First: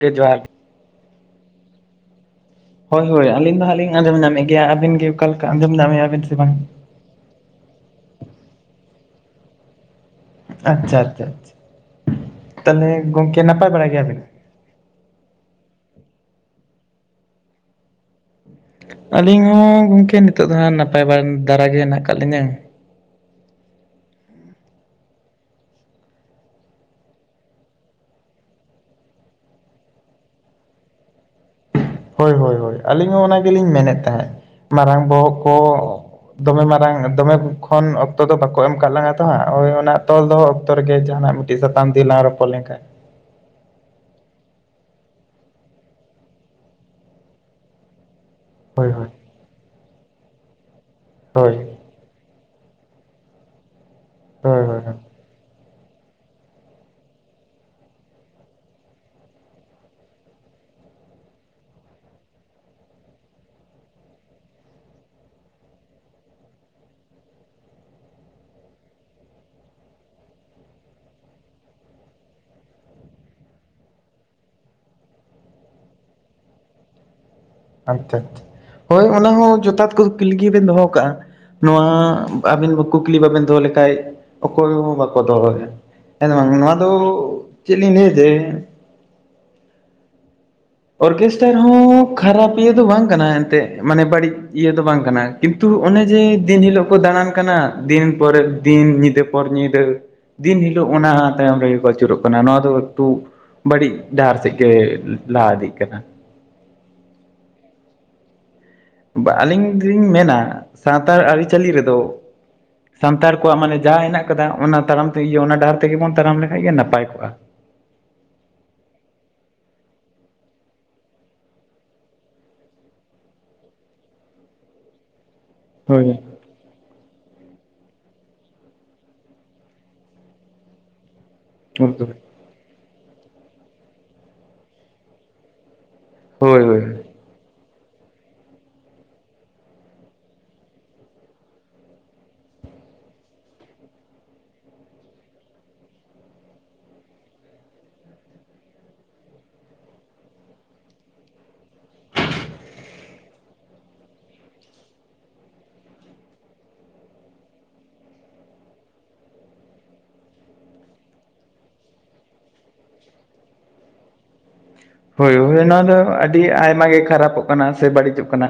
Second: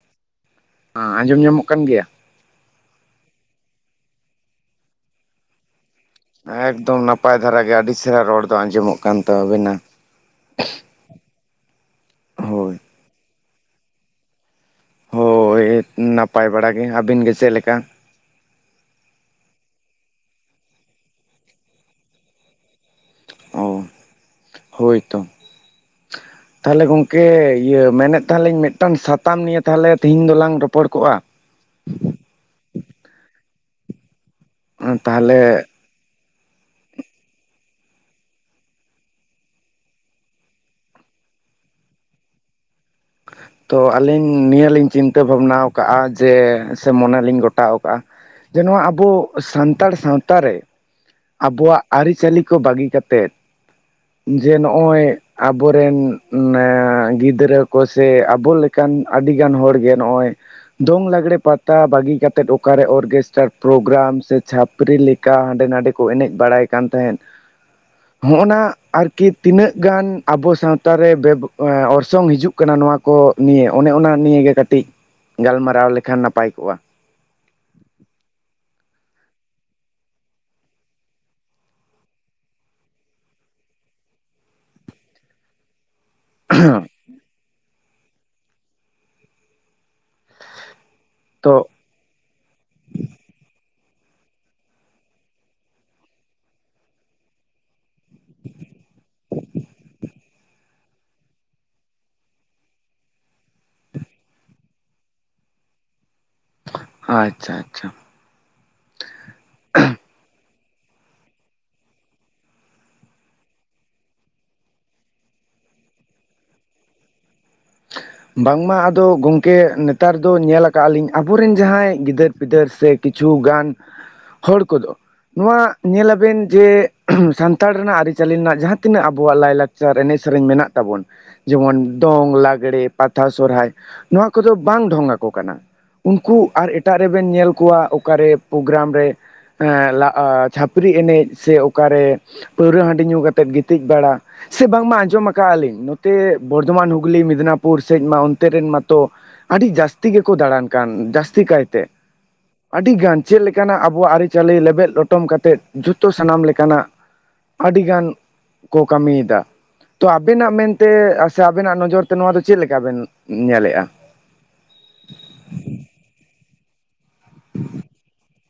ᱠᱮ ᱡᱚᱦᱟᱨ ᱜᱮ, ᱦᱟᱸ ᱟᱸᱡᱚᱢ ᱧᱟᱢᱚᱜ ᱠᱟᱱ ᱜᱮᱭᱟ? ᱦᱳᱭ ᱦᱳᱭ ᱟᱹᱞᱤᱧ ᱫᱚ ᱦᱟᱸᱜ ᱞᱤᱧ ᱟᱸᱡᱚᱢ ᱧᱟᱢᱮᱜ ᱜᱮᱭᱟ, ᱟᱹᱵᱮᱱ ᱜᱮ ᱚᱠᱟ ᱞᱮᱠᱟ ᱟᱸᱡᱚᱢ ᱧᱟᱢ ᱮᱫᱼᱟ ᱵᱤᱱ ᱥᱮ ᱵᱟᱝ? ᱮᱠᱫᱚᱢ ᱱᱟᱯᱟᱭ ᱫᱷᱟᱨᱟ ᱜᱮ ᱟᱹᱰᱤ ᱪᱷᱮᱨᱦᱟ ᱨᱚᱲ ᱫᱚ ᱟᱸᱡᱚᱢᱚᱜ ᱠᱟᱱ ᱛᱟᱹᱵᱤᱱᱟ᱾ ᱟᱪᱪᱷᱟ, ᱟᱪᱪᱷᱟ, ᱟᱪᱪᱷᱟ, ᱦᱳᱭ᱾ ᱛᱟᱞᱦᱮ ᱜᱚᱝᱠᱮ ᱱᱟᱯᱟᱭ ᱵᱟᱲᱟ ᱜᱮᱭᱟ ᱵᱮᱱ? ᱦᱳᱭ ᱱᱟᱯᱟᱭ ᱵᱟᱲᱟ ᱜᱮ, ᱟᱹᱵᱤᱱ ᱜᱮ ᱪᱮᱜ ᱞᱮᱠᱟ? ᱟᱹᱞᱤᱧ ᱦᱚᱸ ᱜᱚᱝᱠᱮ ᱱᱤᱛᱚᱜ ᱫᱚ ᱦᱟᱸᱜ ᱱᱟᱯᱟᱭ ᱵᱟ ᱫᱟᱨᱟ ᱜᱮ ᱦᱮᱱᱟᱜ ᱟᱠᱟᱜ ᱞᱤᱧᱟᱹ᱾ ᱚ ᱦᱳᱭ ᱛᱚ ᱾ ᱛᱟᱦᱚᱞᱮ ᱜᱚᱝᱠᱮ ᱤᱭᱟᱹ ᱢᱮᱱᱮᱫ ᱛᱟᱦᱮᱱ ᱞᱤᱧ ᱢᱤᱫᱴᱟᱝ ᱥᱟᱛᱟᱢ ᱱᱤᱭᱮ ᱛᱟᱦᱚᱞᱮ ᱛᱤᱦᱤᱧ ᱫᱚᱞᱟᱝ ᱨᱚᱯᱚᱲ ᱠᱚᱜᱼᱟ ᱾ ᱦᱳᱭ ᱦᱳᱭ ᱦᱳᱭ ᱟᱹᱞᱤᱧ ᱦᱚᱸ ᱚᱱᱟ ᱜᱤᱞᱤᱧ ᱢᱮᱱᱮᱜ ᱛᱟᱦᱮᱸᱜ ᱢᱟᱨᱟᱝ ᱵᱚᱦᱚᱜ ᱠᱚ ᱛᱟᱦᱚᱞᱮ ᱫᱚᱢᱮ ᱢᱟᱨᱟᱝ ᱫᱚᱢᱮ ᱠᱷᱚᱱ ᱚᱠᱛᱚ ᱫᱚ ᱵᱟᱠᱚ ᱮᱢ ᱠᱟᱜ ᱞᱟᱝᱟ ᱛᱚ ᱦᱟᱸᱜ ᱳᱭᱻ ᱚᱱᱟ ᱛᱚᱞ ᱫᱚᱦᱚ ᱚᱠᱛᱚ ᱨᱮᱜᱮ ᱡᱟᱦᱟᱸ ᱱᱟᱜ ᱢᱤᱫ ᱴᱤᱡ‌ ᱥᱟᱛᱟᱢ ᱛᱤᱞᱟᱝ ᱨᱚᱯᱚᱲ ᱞᱮᱝ ᱠᱷᱟᱡ [inaudible] ᱛᱚ ᱟᱞᱤᱧ ᱱᱤᱭᱟᱹ ᱞᱤᱧ ᱪᱤᱱᱛᱟᱹ ᱵᱷᱟᱵᱽᱱᱟᱣ ᱠᱟᱜᱼᱟ ᱟ ᱡᱮ ᱥᱮ ᱢᱚᱱᱮ ᱞᱤᱧ ᱜᱚᱴᱟᱣ ᱠᱟᱜᱼᱟ᱾ ᱡᱮ ᱱᱚᱣᱟ ᱦᱳᱭ ᱟᱵᱚ ᱦᱳᱭ ᱥᱟᱱᱛᱟᱲ ᱥᱟᱶᱛᱟ ᱨᱮ ᱦᱳᱭ ᱟᱵᱚᱣᱟᱜ ᱟᱨᱤᱼᱪᱟᱹᱞᱤ ᱠᱚ ᱵᱟᱜᱤ ᱠᱟᱛᱮᱫ ᱡᱮ ᱦᱳᱭ ᱦᱳᱭ ᱱᱚᱜᱼᱚᱭ ᱟᱵᱚ ᱨᱮᱱ ᱱᱮ ᱜᱤᱫᱽᱨᱟᱹ ᱠᱚ ᱥᱮ ᱟᱵᱚ ᱞᱮᱠᱟᱱ ᱟᱰᱤ ᱜᱟᱱ ᱦᱚᱲ ᱜᱮ ᱱᱚᱜᱼᱚᱭ ᱫᱚᱝ ᱞᱟᱜᱽᱲᱮ ᱯᱟᱛᱟ ᱵᱟᱜᱤ ᱠᱟᱛᱮᱫ ᱚᱠᱟ ᱨᱮ ᱚᱨᱜᱮᱥᱴᱟᱨ ᱯᱨᱳᱜᱽᱨᱟᱢ ᱥᱮ ᱪᱷᱟᱯᱨᱤ ᱞᱮᱠᱟ ᱦᱟᱸᱰᱮ ᱱᱟᱸᱰᱮ ᱠᱚ ᱮᱱᱮᱡ ᱵᱟᱲᱟᱭ ᱠᱟᱱ ᱛᱟᱦᱮᱸᱫ᱾ ᱦᱚᱸᱜᱼᱚᱱᱟ ᱟᱨᱠᱤ ᱛᱤᱱᱟᱹᱜ ᱜᱟᱱ ᱟᱵᱚ ᱥᱟᱶᱛᱟ ᱨᱮ ᱵᱮᱵᱽ ᱮᱸ ᱚᱨᱥᱚᱝ ᱦᱤᱡᱩᱜ ᱠᱟᱱᱟ ᱱᱚᱣᱟ ᱠᱚ ᱱᱤᱭᱟᱹ ᱚᱱᱮ ᱚᱱᱟ ᱱᱤᱭᱟᱹ ᱜᱮ ᱠᱟᱹᱴᱤᱡ ᱜᱟᱞᱢᱟᱨᱟᱣ ᱞᱮᱠᱷᱟᱱ ᱱᱟᱯᱟᱭ ᱠᱚᱜ-ᱟ᱾ ᱟᱪᱪᱷᱟ ᱟᱪᱪᱷᱟ ᱦᱳᱭ ᱚᱱᱟ ᱦᱚᱸ ᱡᱚᱛᱷᱟᱛ ᱠᱩᱠᱩᱞᱤ ᱜᱮ ᱵᱮᱱ ᱫᱚᱦᱚᱣ ᱠᱟᱜᱼᱟ᱾ ᱱᱚᱣᱟ ᱟᱵᱤᱱ ᱠᱩᱠᱞᱤ ᱵᱟᱵᱮᱱ ᱫᱚᱦᱚ ᱞᱮᱠᱷᱟᱡ ᱚᱠᱚᱭ ᱦᱚᱸ ᱵᱟᱠᱚ ᱫᱚᱦᱚᱭᱟ᱾ ᱦᱮᱸ ᱥᱮ ᱵᱟᱝ ᱱᱚᱣᱟ ᱫᱚ ᱪᱮᱜ ᱞᱤᱧ ᱞᱟᱭᱟᱹ ᱡᱮ [inaudible] ᱚᱨᱠᱮᱥᱴᱟᱨ ᱛᱚ ᱦᱚᱸ ᱠᱷᱟᱨᱟᱯ ᱤᱭᱟᱹ ᱫᱚ ᱵᱟᱝ ᱠᱟᱱᱟ ᱮᱱᱛᱮᱜ ᱢᱟᱱᱮ ᱵᱟᱹᱲᱤᱡ ᱤᱭᱟᱹ ᱫᱚ ᱵᱟᱝ ᱠᱟᱱᱟ ᱠᱤᱱᱛᱩ ᱚᱱᱮ ᱡᱮ ᱫᱤᱱ ᱦᱤᱞᱳᱜ ᱠᱚ ᱫᱟᱬᱟᱱ ᱠᱟᱱᱟ ᱫᱤᱱ ᱯᱚᱨᱮ ᱫᱤᱱ ᱧᱤᱫᱟᱹ ᱯᱚᱨ ᱧᱤᱫᱟᱹ᱾ ᱫᱤᱱ ᱦᱤᱞᱳᱜ ᱚᱱᱟ ᱛᱟᱭᱚᱢ ᱨᱮᱜᱮ ᱠᱚ ᱟᱪᱩᱨᱚᱜ ᱠᱟᱱᱟ ᱱᱚᱣᱟ ᱫᱚ ᱮᱠᱴᱩ ᱵᱟᱹᱲᱤᱡ ᱰᱟᱦᱟᱨ ᱥᱮᱜ ᱜᱮ ᱞᱟᱦᱟ ᱤᱫᱤᱜ ᱠᱟᱱᱟ᱾ ᱟᱪᱪᱷᱟ ᱟᱪᱷᱟ᱾ ᱵᱟ ᱟᱞᱤᱧ ᱫᱩᱞᱤᱧ ᱢᱮᱱᱟ ᱥᱟᱱᱛᱟᱲ ᱟᱨᱤᱼᱪᱟᱹᱞᱤ ᱨᱮᱫᱚ ᱥᱟᱱᱛᱟᱲ ᱠᱚᱣᱟᱜ ᱢᱟᱱᱮ ᱡᱟᱦᱟᱸ ᱦᱮᱱᱟᱜ ᱠᱟᱫᱟ ᱚᱱᱟ ᱛᱟᱲᱟᱢ ᱛᱮ ᱤᱭᱟᱹ ᱚᱱᱟ ᱰᱟᱦᱟᱨ ᱛᱮᱜᱮ ᱵᱚᱱ ᱛᱟᱲᱟᱢ ᱞᱮᱠᱷᱟᱡ ᱜᱮ ᱱᱟᱯᱟᱭ ᱠᱚᱜᱼᱟ᱾ [inaudible] ᱵᱟᱝ ᱢᱟ ᱟᱫᱚ ᱜᱚᱝᱠᱮ ᱱᱮᱛᱟᱨ ᱫᱚ ᱧᱮᱞ ᱟᱠᱟᱜᱼᱟ ᱞᱤᱧ ᱟᱵᱚ ᱨᱮᱱ ᱡᱟᱦᱟᱸᱭ ᱜᱤᱫᱟᱹᱨ ᱯᱤᱫᱟᱹᱨ ᱥᱮ ᱠᱤᱪᱷᱩ ᱜᱟᱱ ᱦᱚᱲ ᱠᱚᱫᱚ ᱱᱚᱣᱟ ᱦᱳᱭ ᱧᱮᱞᱟ ᱵᱮᱱ ᱡᱮ ᱥᱟᱱᱛᱟᱲ ᱨᱮᱱᱟᱜ ᱟᱨᱤᱼᱪᱟᱞᱤ ᱨᱮᱱᱟᱜ ᱡᱟᱦᱟᱸ ᱛᱤᱱᱟᱹᱜ ᱟᱵᱚᱣᱟᱜ ᱞᱟᱭᱼᱞᱟᱠᱪᱟᱨ ᱮᱱᱮᱡ ᱥᱮᱨᱮᱧ ᱢᱮᱱᱟᱜ ᱛᱟᱵᱚᱱ ᱡᱮᱢᱚᱱ ᱮᱠᱫᱚᱢ᱾ ᱫᱚᱝ, ᱞᱟᱜᱽᱲᱮ, ᱯᱟᱛᱟ, ᱥᱚᱨᱦᱟᱭ, ᱱᱚᱣᱟ ᱠᱚᱫᱚ ᱵᱟᱝ ᱰᱷᱚᱝᱟ ᱠᱚ ᱠᱟᱱᱟ᱾ ᱩᱱᱠᱩ ᱦᱳᱭ ᱟᱨ ᱦᱳᱭ ᱮᱴᱟᱜ ᱨᱮᱵᱮᱱ ᱧᱮᱞ ᱠᱚᱣᱟ ᱚᱠᱟ ᱨᱮ ᱯᱨᱳᱜᱽᱨᱟᱢ ᱨᱮ ᱮᱸ ᱞᱟ‌ᱜ-ᱟ ᱪᱷᱟᱯᱨᱤ ᱮᱱᱮᱡ ᱥᱮ ᱚᱠᱟ ᱨᱮ ᱯᱟᱹᱣᱨᱟᱹ ᱦᱟᱺᱰᱤ ᱧᱩ ᱠᱟᱛᱮᱫ ᱜᱤᱛᱤᱡ ᱵᱟᱲᱟ ᱥᱮ ᱵᱟᱝ ᱢᱟ ᱟᱸᱡᱚᱢ ᱟᱠᱟᱜ-ᱟ ᱞᱤᱧ ᱱᱚᱛᱮ ᱵᱚᱨᱫᱷᱚᱢᱟᱱ, ᱦᱩᱜᱽᱞᱤ, ᱢᱮᱫᱽᱱᱟ ᱯᱩᱨ ᱥᱮᱡ ᱢᱟ ᱚᱱᱛᱮ ᱨᱮᱱ ᱢᱟ ᱛᱚ ᱟᱰᱤ ᱡᱟᱥᱛᱤ ᱜᱮᱠᱚ ᱫᱟᱬᱟᱱ ᱠᱟᱱ ᱡᱟᱥᱛᱤ ᱠᱟᱭ ᱛᱮ᱾ ᱟᱰᱤ ᱜᱟᱱ ᱪᱮᱫ ᱞᱮᱠᱟ ᱱᱟᱜ ᱟᱵᱚᱣᱟᱜ ᱟᱨᱤᱼᱪᱟᱹᱞᱤ ᱞᱮᱵᱮᱫ ᱞᱚᱴᱚᱢ ᱠᱟᱛᱮᱫ ᱡᱷᱚᱛᱚ ᱥᱟᱱᱟᱢ ᱞᱮᱠᱟ ᱱᱟᱜ ᱟᱰᱤ ᱜᱟᱱ ᱠᱚ ᱠᱟᱢᱤᱭ ᱫᱟ, ᱛᱚ ᱟᱵᱮᱱᱟᱜ ᱢᱮᱱᱛᱮ ᱥᱮ ᱟᱵᱮᱱᱟᱜ ᱱᱚᱡᱚᱨ ᱛᱮ ᱱᱚᱣᱟ ᱫᱚ ᱪᱮᱜ ᱞᱮᱠᱟ ᱵᱮᱱ ᱧᱮᱞᱮᱜᱼᱟ? ᱦᱳᱭ ᱦᱳᱭ ᱱᱚᱣᱟ ᱫᱚ ᱟᱰᱤ ᱟᱭᱢᱟ ᱜᱮ ᱠᱷᱟᱨᱟᱯᱚᱜ ᱠᱟᱱᱟ ᱥᱮ ᱵᱟᱲᱤᱡᱚᱜ ᱠᱟᱱᱟ᱾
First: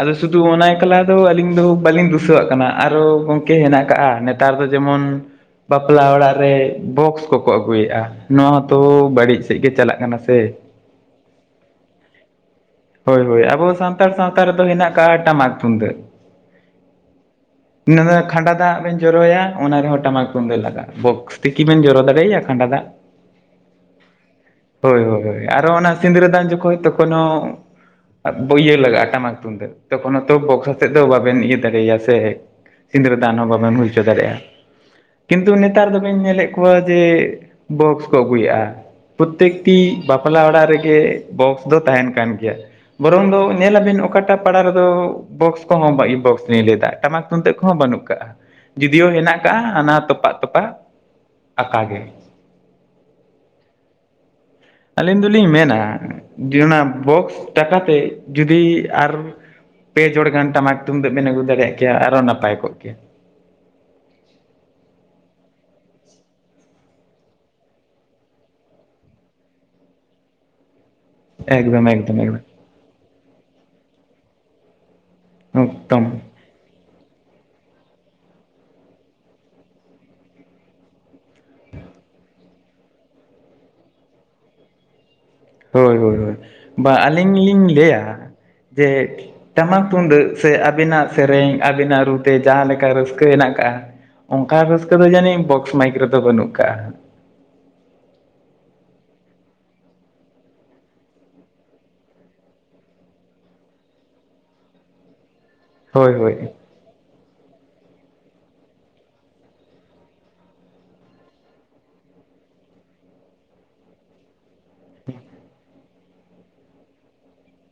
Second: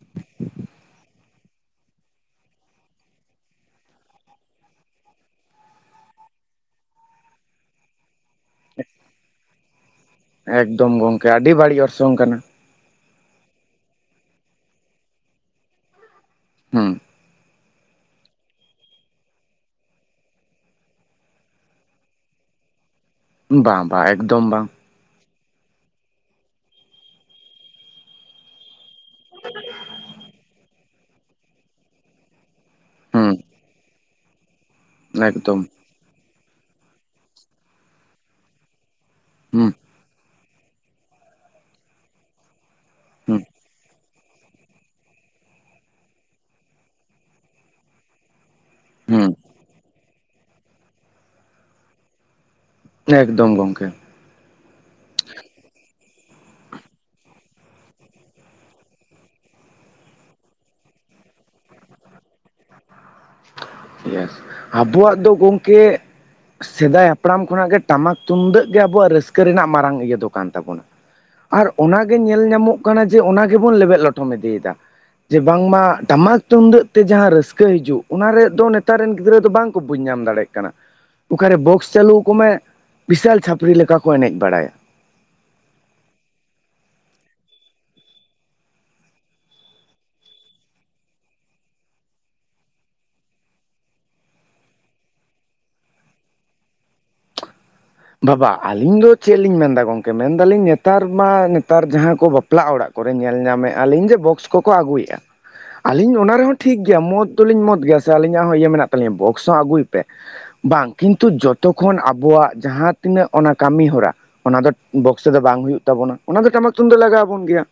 ᱟᱫᱚ ᱥᱩᱫᱩ ᱚᱱᱟ ᱮᱠᱞᱟ ᱫᱚ ᱟᱞᱤᱧ ᱫᱚ ᱵᱟᱞᱤᱧ ᱫᱩᱥᱩᱟᱹ ᱣᱟᱜ ᱠᱟᱱᱟ ᱟᱨᱚ ᱜᱚᱝᱠᱮ ᱦᱮᱱᱟᱜ ᱟᱠᱟᱜᱼᱟ᱾ ᱛᱟᱨ ᱫᱚ ᱡᱮᱢᱚᱱ ᱵᱟᱯᱞᱟ ᱚᱲᱟᱜ ᱨᱮ ᱵᱚᱠᱥ ᱠᱚᱠᱚ ᱟᱹᱜᱩᱭᱮᱜᱼᱟ, ᱱᱚᱣᱟ ᱦᱚᱸ ᱛᱚ ᱵᱟᱲᱤᱡ ᱥᱮᱜ ᱜᱮ ᱪᱟᱞᱟᱜ ᱠᱟᱱᱟ ᱥᱮ᱾ ᱮᱠᱫᱚᱢ ᱜᱚᱝᱠᱮ ᱟᱰᱤ ᱵᱟᱲᱤᱡ ᱚᱨᱥᱚᱝ ᱠᱟᱱᱟ᱾ ᱦᱳᱭ ᱦᱳᱭ ᱟᱵᱚ ᱥᱟᱱᱛᱟᱲ ᱥᱟᱶᱛᱟ ᱨᱮᱫᱚ ᱦᱮᱱᱟᱜ ᱠᱟᱜ-ᱟ ᱴᱟᱢᱟᱠ ᱛᱩᱢᱫᱟᱹᱜ᱾ ᱦᱩᱸ᱾ ᱤᱱᱟᱹ ᱱᱟᱜ ᱠᱷᱟᱸᱰᱟ ᱫᱟᱜ ᱵᱮᱱ ᱡᱚᱨᱚᱭᱟ ᱚᱱᱟ ᱨᱮᱦᱚᱸ ᱴᱟᱢᱟᱠ ᱛᱩᱢᱫᱟᱹᱜ ᱞᱟᱜᱟᱜ-ᱟ ᱵᱚᱠᱼᱼ ᱛᱤᱠᱤ ᱵᱮᱱ ᱡᱚᱨᱚ ᱫᱟᱲᱮᱭᱭᱟ ᱠᱷᱟᱱᱰᱟ ᱫᱟᱜ? ᱵᱟᱝ ᱵᱟᱝ ᱮᱠᱫᱚᱢ ᱵᱟᱝ᱾ ᱦᱳᱭ ᱦᱳᱭ ᱟᱨᱚ ᱚᱱᱟ ᱥᱤᱸᱫᱟᱹᱨᱟ ᱫᱟᱱ ᱡᱚᱠᱷᱚᱱ ᱛᱚᱠᱷᱚᱱᱚ᱾ [unintelligible] ᱞᱟᱜᱟᱜᱼᱟ ᱴᱟᱢᱟᱠ ᱛᱩᱢᱫᱟᱜ ᱛᱚᱠᱷᱚᱱᱳᱛᱚ ᱵᱚᱠᱥᱟ ᱥᱮᱫ ᱫᱚ ᱵᱟᱵᱮᱱ ᱤᱭᱟᱹ ᱫᱟᱲᱮᱭᱟᱜ-ᱟ ᱥᱮ᱾ ᱥᱤᱸᱫᱟᱹᱨᱟᱹ ᱦᱩᱸ ᱫᱟᱱ ᱦᱚᱸ ᱵᱟᱵᱮᱢ ᱦᱩᱭ ᱦᱚᱪᱚ ᱫᱟᱲᱮᱭᱟᱜᱼᱟ ᱠᱤᱱᱛᱩ ᱮᱠᱫᱚᱢ ᱱᱮᱛᱟᱨ ᱫᱚ ᱵᱤᱱ ᱧᱮᱞᱮᱫ᱾ ᱮ ᱡᱮ ᱵᱚᱠᱥ ᱠᱚ ᱟᱹᱜᱩᱭᱮᱫᱼᱟ ᱦᱩᱸ ᱯᱨᱚᱛᱮᱠᱴᱤ᱾ ᱵᱟᱯᱞᱟ ᱚᱲᱟᱜ ᱨᱮᱜᱮ ᱵᱚᱠᱥ ᱫᱚ ᱛᱟᱦᱮᱱ ᱠᱟᱱ ᱜᱮᱭᱟ ᱵᱚᱨᱚᱝ ᱫᱚ ᱦᱩᱸ ᱧᱮᱞᱟ ᱵᱤᱱ ᱚᱠᱟᱴᱟᱜ᱾ ᱯᱟᱲᱟ ᱨᱮᱫᱚ ᱵᱚᱠᱥ ᱠᱚᱦᱚᱸ ᱵᱟᱭ ᱵᱚᱠᱥ ᱞᱟᱹᱭ ᱮᱫᱟ ᱴᱟᱢᱟᱠ ᱛᱩᱢᱫᱟᱹᱜ ᱠᱚᱦᱚᱸ ᱵᱟᱹᱱᱩᱜ ᱠᱟᱜᱼᱟ᱾ ᱡᱩᱫᱤᱭᱳ ᱦᱩᱸ ᱦᱮᱱᱟᱜ ᱟᱠᱟᱜᱼᱟ ᱦᱟᱱᱟ ᱛᱚᱯᱟᱜ ᱛᱚᱯᱟᱜ ᱟᱠᱟ ᱜᱮ᱾ ᱮᱠᱫᱚᱢ ᱜᱚᱝᱠᱮ᱾ ᱟᱹᱞᱤᱧ ᱫᱚᱞᱤᱧ ᱢᱮᱱᱟ ᱚᱱᱟ ᱵᱚᱠᱥ ᱴᱟᱠᱟᱛᱮ ᱡᱩᱫᱤ ᱟᱨ᱾ ᱯᱮ ᱡᱚᱲ ᱜᱟᱱ ᱴᱟᱢᱟᱠ ᱛᱩᱢᱫᱟᱹᱜ ᱵᱮᱱ ᱟᱹᱜᱩ ᱫᱟᱲᱮᱭᱟᱜ ᱠᱮᱭᱟ ᱟᱨᱦᱚ ᱱᱟᱯᱟᱭ ᱠᱚᱜ ᱠᱮᱭᱟ᱾ [unintelligible] ᱟᱵᱚᱣᱟᱜ ᱫᱚ ᱜᱚᱝᱠᱮ᱾ ᱥᱮᱫᱟᱭ ᱦᱟᱯᱲᱟᱢ ᱠᱷᱚᱱᱟᱜ ᱜᱮ ᱴᱟᱢᱟᱠ ᱛᱩᱢᱫᱟᱹᱜ ᱜᱮ ᱟᱵᱩᱣᱟᱜ ᱨᱟᱹᱥᱠᱟᱹ ᱨᱮᱱᱟᱜ ᱢᱟᱨᱟᱝ ᱤᱭᱟᱹ ᱫᱚ ᱠᱟᱱ ᱛᱟᱵᱚᱱᱟ᱾ ᱟᱨ ᱮᱠᱫᱚᱢ ᱚᱱᱟᱜ ᱜᱮ ᱮᱠᱫᱚᱢ ᱮᱠᱫᱚᱢ ᱧᱮᱞ ᱧᱟᱢᱚᱜ᱾ ᱡᱮ ᱚᱱᱟ ᱜᱮᱵᱚᱱ ᱞᱮᱵᱮᱫ ᱞᱚᱴᱚᱢ ᱤᱫᱤᱭᱮ ᱫᱟ ᱡᱮ ᱵᱟᱝ ᱢᱟ ᱮᱠᱫᱚᱢ ᱴᱟᱢᱟᱠ᱾ ᱛᱩᱢᱫᱟᱹᱜ ᱛᱮ ᱡᱟᱦᱟᱸ ᱨᱟᱹᱥᱠᱟᱹ ᱦᱤᱡᱩᱜ ᱚᱱᱟ ᱨᱮᱫᱚ ᱱᱮᱛᱟᱨ ᱨᱮᱱ ᱜᱤᱫᱽᱨᱟᱹ ᱫᱚ ᱵᱟᱝ ᱠᱚ ᱵᱩᱡᱽ ᱧᱟᱢ ᱫᱟᱲᱮᱭᱟᱜ ᱠᱟᱱᱟ᱾ ᱚᱠᱟᱨᱮ ᱵᱚᱠᱥ ᱪᱟᱹᱞᱩ ᱟᱠᱚ ᱢᱮ ᱵᱤᱥᱟᱞ ᱪᱷᱟᱯᱨᱤ ᱞᱮᱠᱟ ᱠᱚ ᱮᱱᱮᱡ ᱵᱟᱲᱟᱭᱟ᱾ ᱦᱳᱭ ᱦᱳᱭ ᱦᱳᱭ ᱵᱟ ᱟᱹᱞᱤᱧ ᱞᱤᱧ ᱞᱟᱹᱭᱟ ᱡᱮ᱾ ᱴᱟᱢᱟᱠ ᱛᱩᱢᱫᱟᱹᱜ ᱥᱮ ᱟᱵᱤᱱᱟᱜ ᱥᱮᱨᱮᱧ ᱟᱵᱤᱱᱟᱜ ᱨᱩᱛᱮ ᱡᱟᱦᱟᱸ ᱞᱮᱠᱟ ᱨᱟᱹᱥᱠᱟᱹ ᱦᱮᱱᱟᱜ ᱟᱠᱟᱫᱼᱟ᱾ ᱚᱱᱠᱟ ᱨᱟᱹᱥᱠᱟᱹ ᱫᱚ ᱡᱟᱹᱱᱤᱡ ᱵᱚᱠᱥ ᱢᱟᱭᱤᱠ ᱨᱮᱫᱚ ᱵᱟᱹᱱᱩᱜ ᱟᱠᱟᱜᱼᱟ᱾ ᱵᱟᱵᱟ ᱟᱹᱞᱤᱧ ᱫᱚ ᱪᱮᱫ ᱞᱤᱧ ᱢᱮᱱ ᱫᱟ ᱜᱚᱝᱠᱮ ᱢᱮᱱ ᱫᱟᱞᱤᱧ ᱱᱮᱛᱟᱨ ᱢᱟ ᱱᱮᱛᱟᱨ ᱡᱟᱦᱟᱸ ᱠᱚ ᱵᱟᱯᱞᱟ ᱚᱲᱟᱜ ᱾ ᱠᱚᱨᱮ ᱧᱮᱞ ᱧᱟᱢᱮᱫᱼᱟ ᱟᱞᱤᱧ ᱡᱮ ᱵᱚᱠᱥ ᱠᱚᱠᱚ ᱟᱹᱜᱩᱭᱮᱫᱼᱟ ᱦᱳᱭ ᱟᱹᱞᱤᱧ ᱦᱳᱭ ᱚᱱᱟ ᱨᱮᱦᱚᱸ ᱴᱷᱤ ᱴᱷᱤᱠ ᱜᱮᱭᱟ ᱢᱚᱛ ᱫᱚᱞᱤᱧ ᱢᱚᱛ ᱜᱮᱭᱟ ᱥᱮ ᱟᱹᱞᱤᱧᱟᱜ ᱦᱚᱸ ᱤᱭᱟᱹ ᱢᱮᱱᱟᱜ ᱛᱟᱹᱞᱤᱧᱟ ᱵᱚᱠᱥ ᱦᱚ ᱟᱹᱜᱩᱭ ᱯᱮ᱾ ᱵᱟᱝ ᱠᱤᱱᱛᱩ ᱡᱚᱛᱚ ᱠᱷᱚᱱ ᱟᱵᱚᱣᱟᱜ᱾ ᱡᱟᱦᱟᱸ ᱛᱤᱱᱟᱹᱜ ᱚᱱᱟ ᱠᱟᱹᱢᱤ ᱦᱚᱨᱟ ᱚᱱᱟ ᱫᱚ ᱵᱚᱠᱥᱚ ᱫᱚ ᱵᱟᱝ ᱦᱩᱭᱩᱜ᱾ ᱛᱟᱵᱚᱱᱟ ᱚᱱᱟ ᱫᱚ ᱴᱟᱢᱟᱠ ᱛᱩᱢᱫᱟᱜ ᱞᱟᱜᱟᱣ ᱟᱵᱚᱱ ᱜᱮᱭᱟ᱾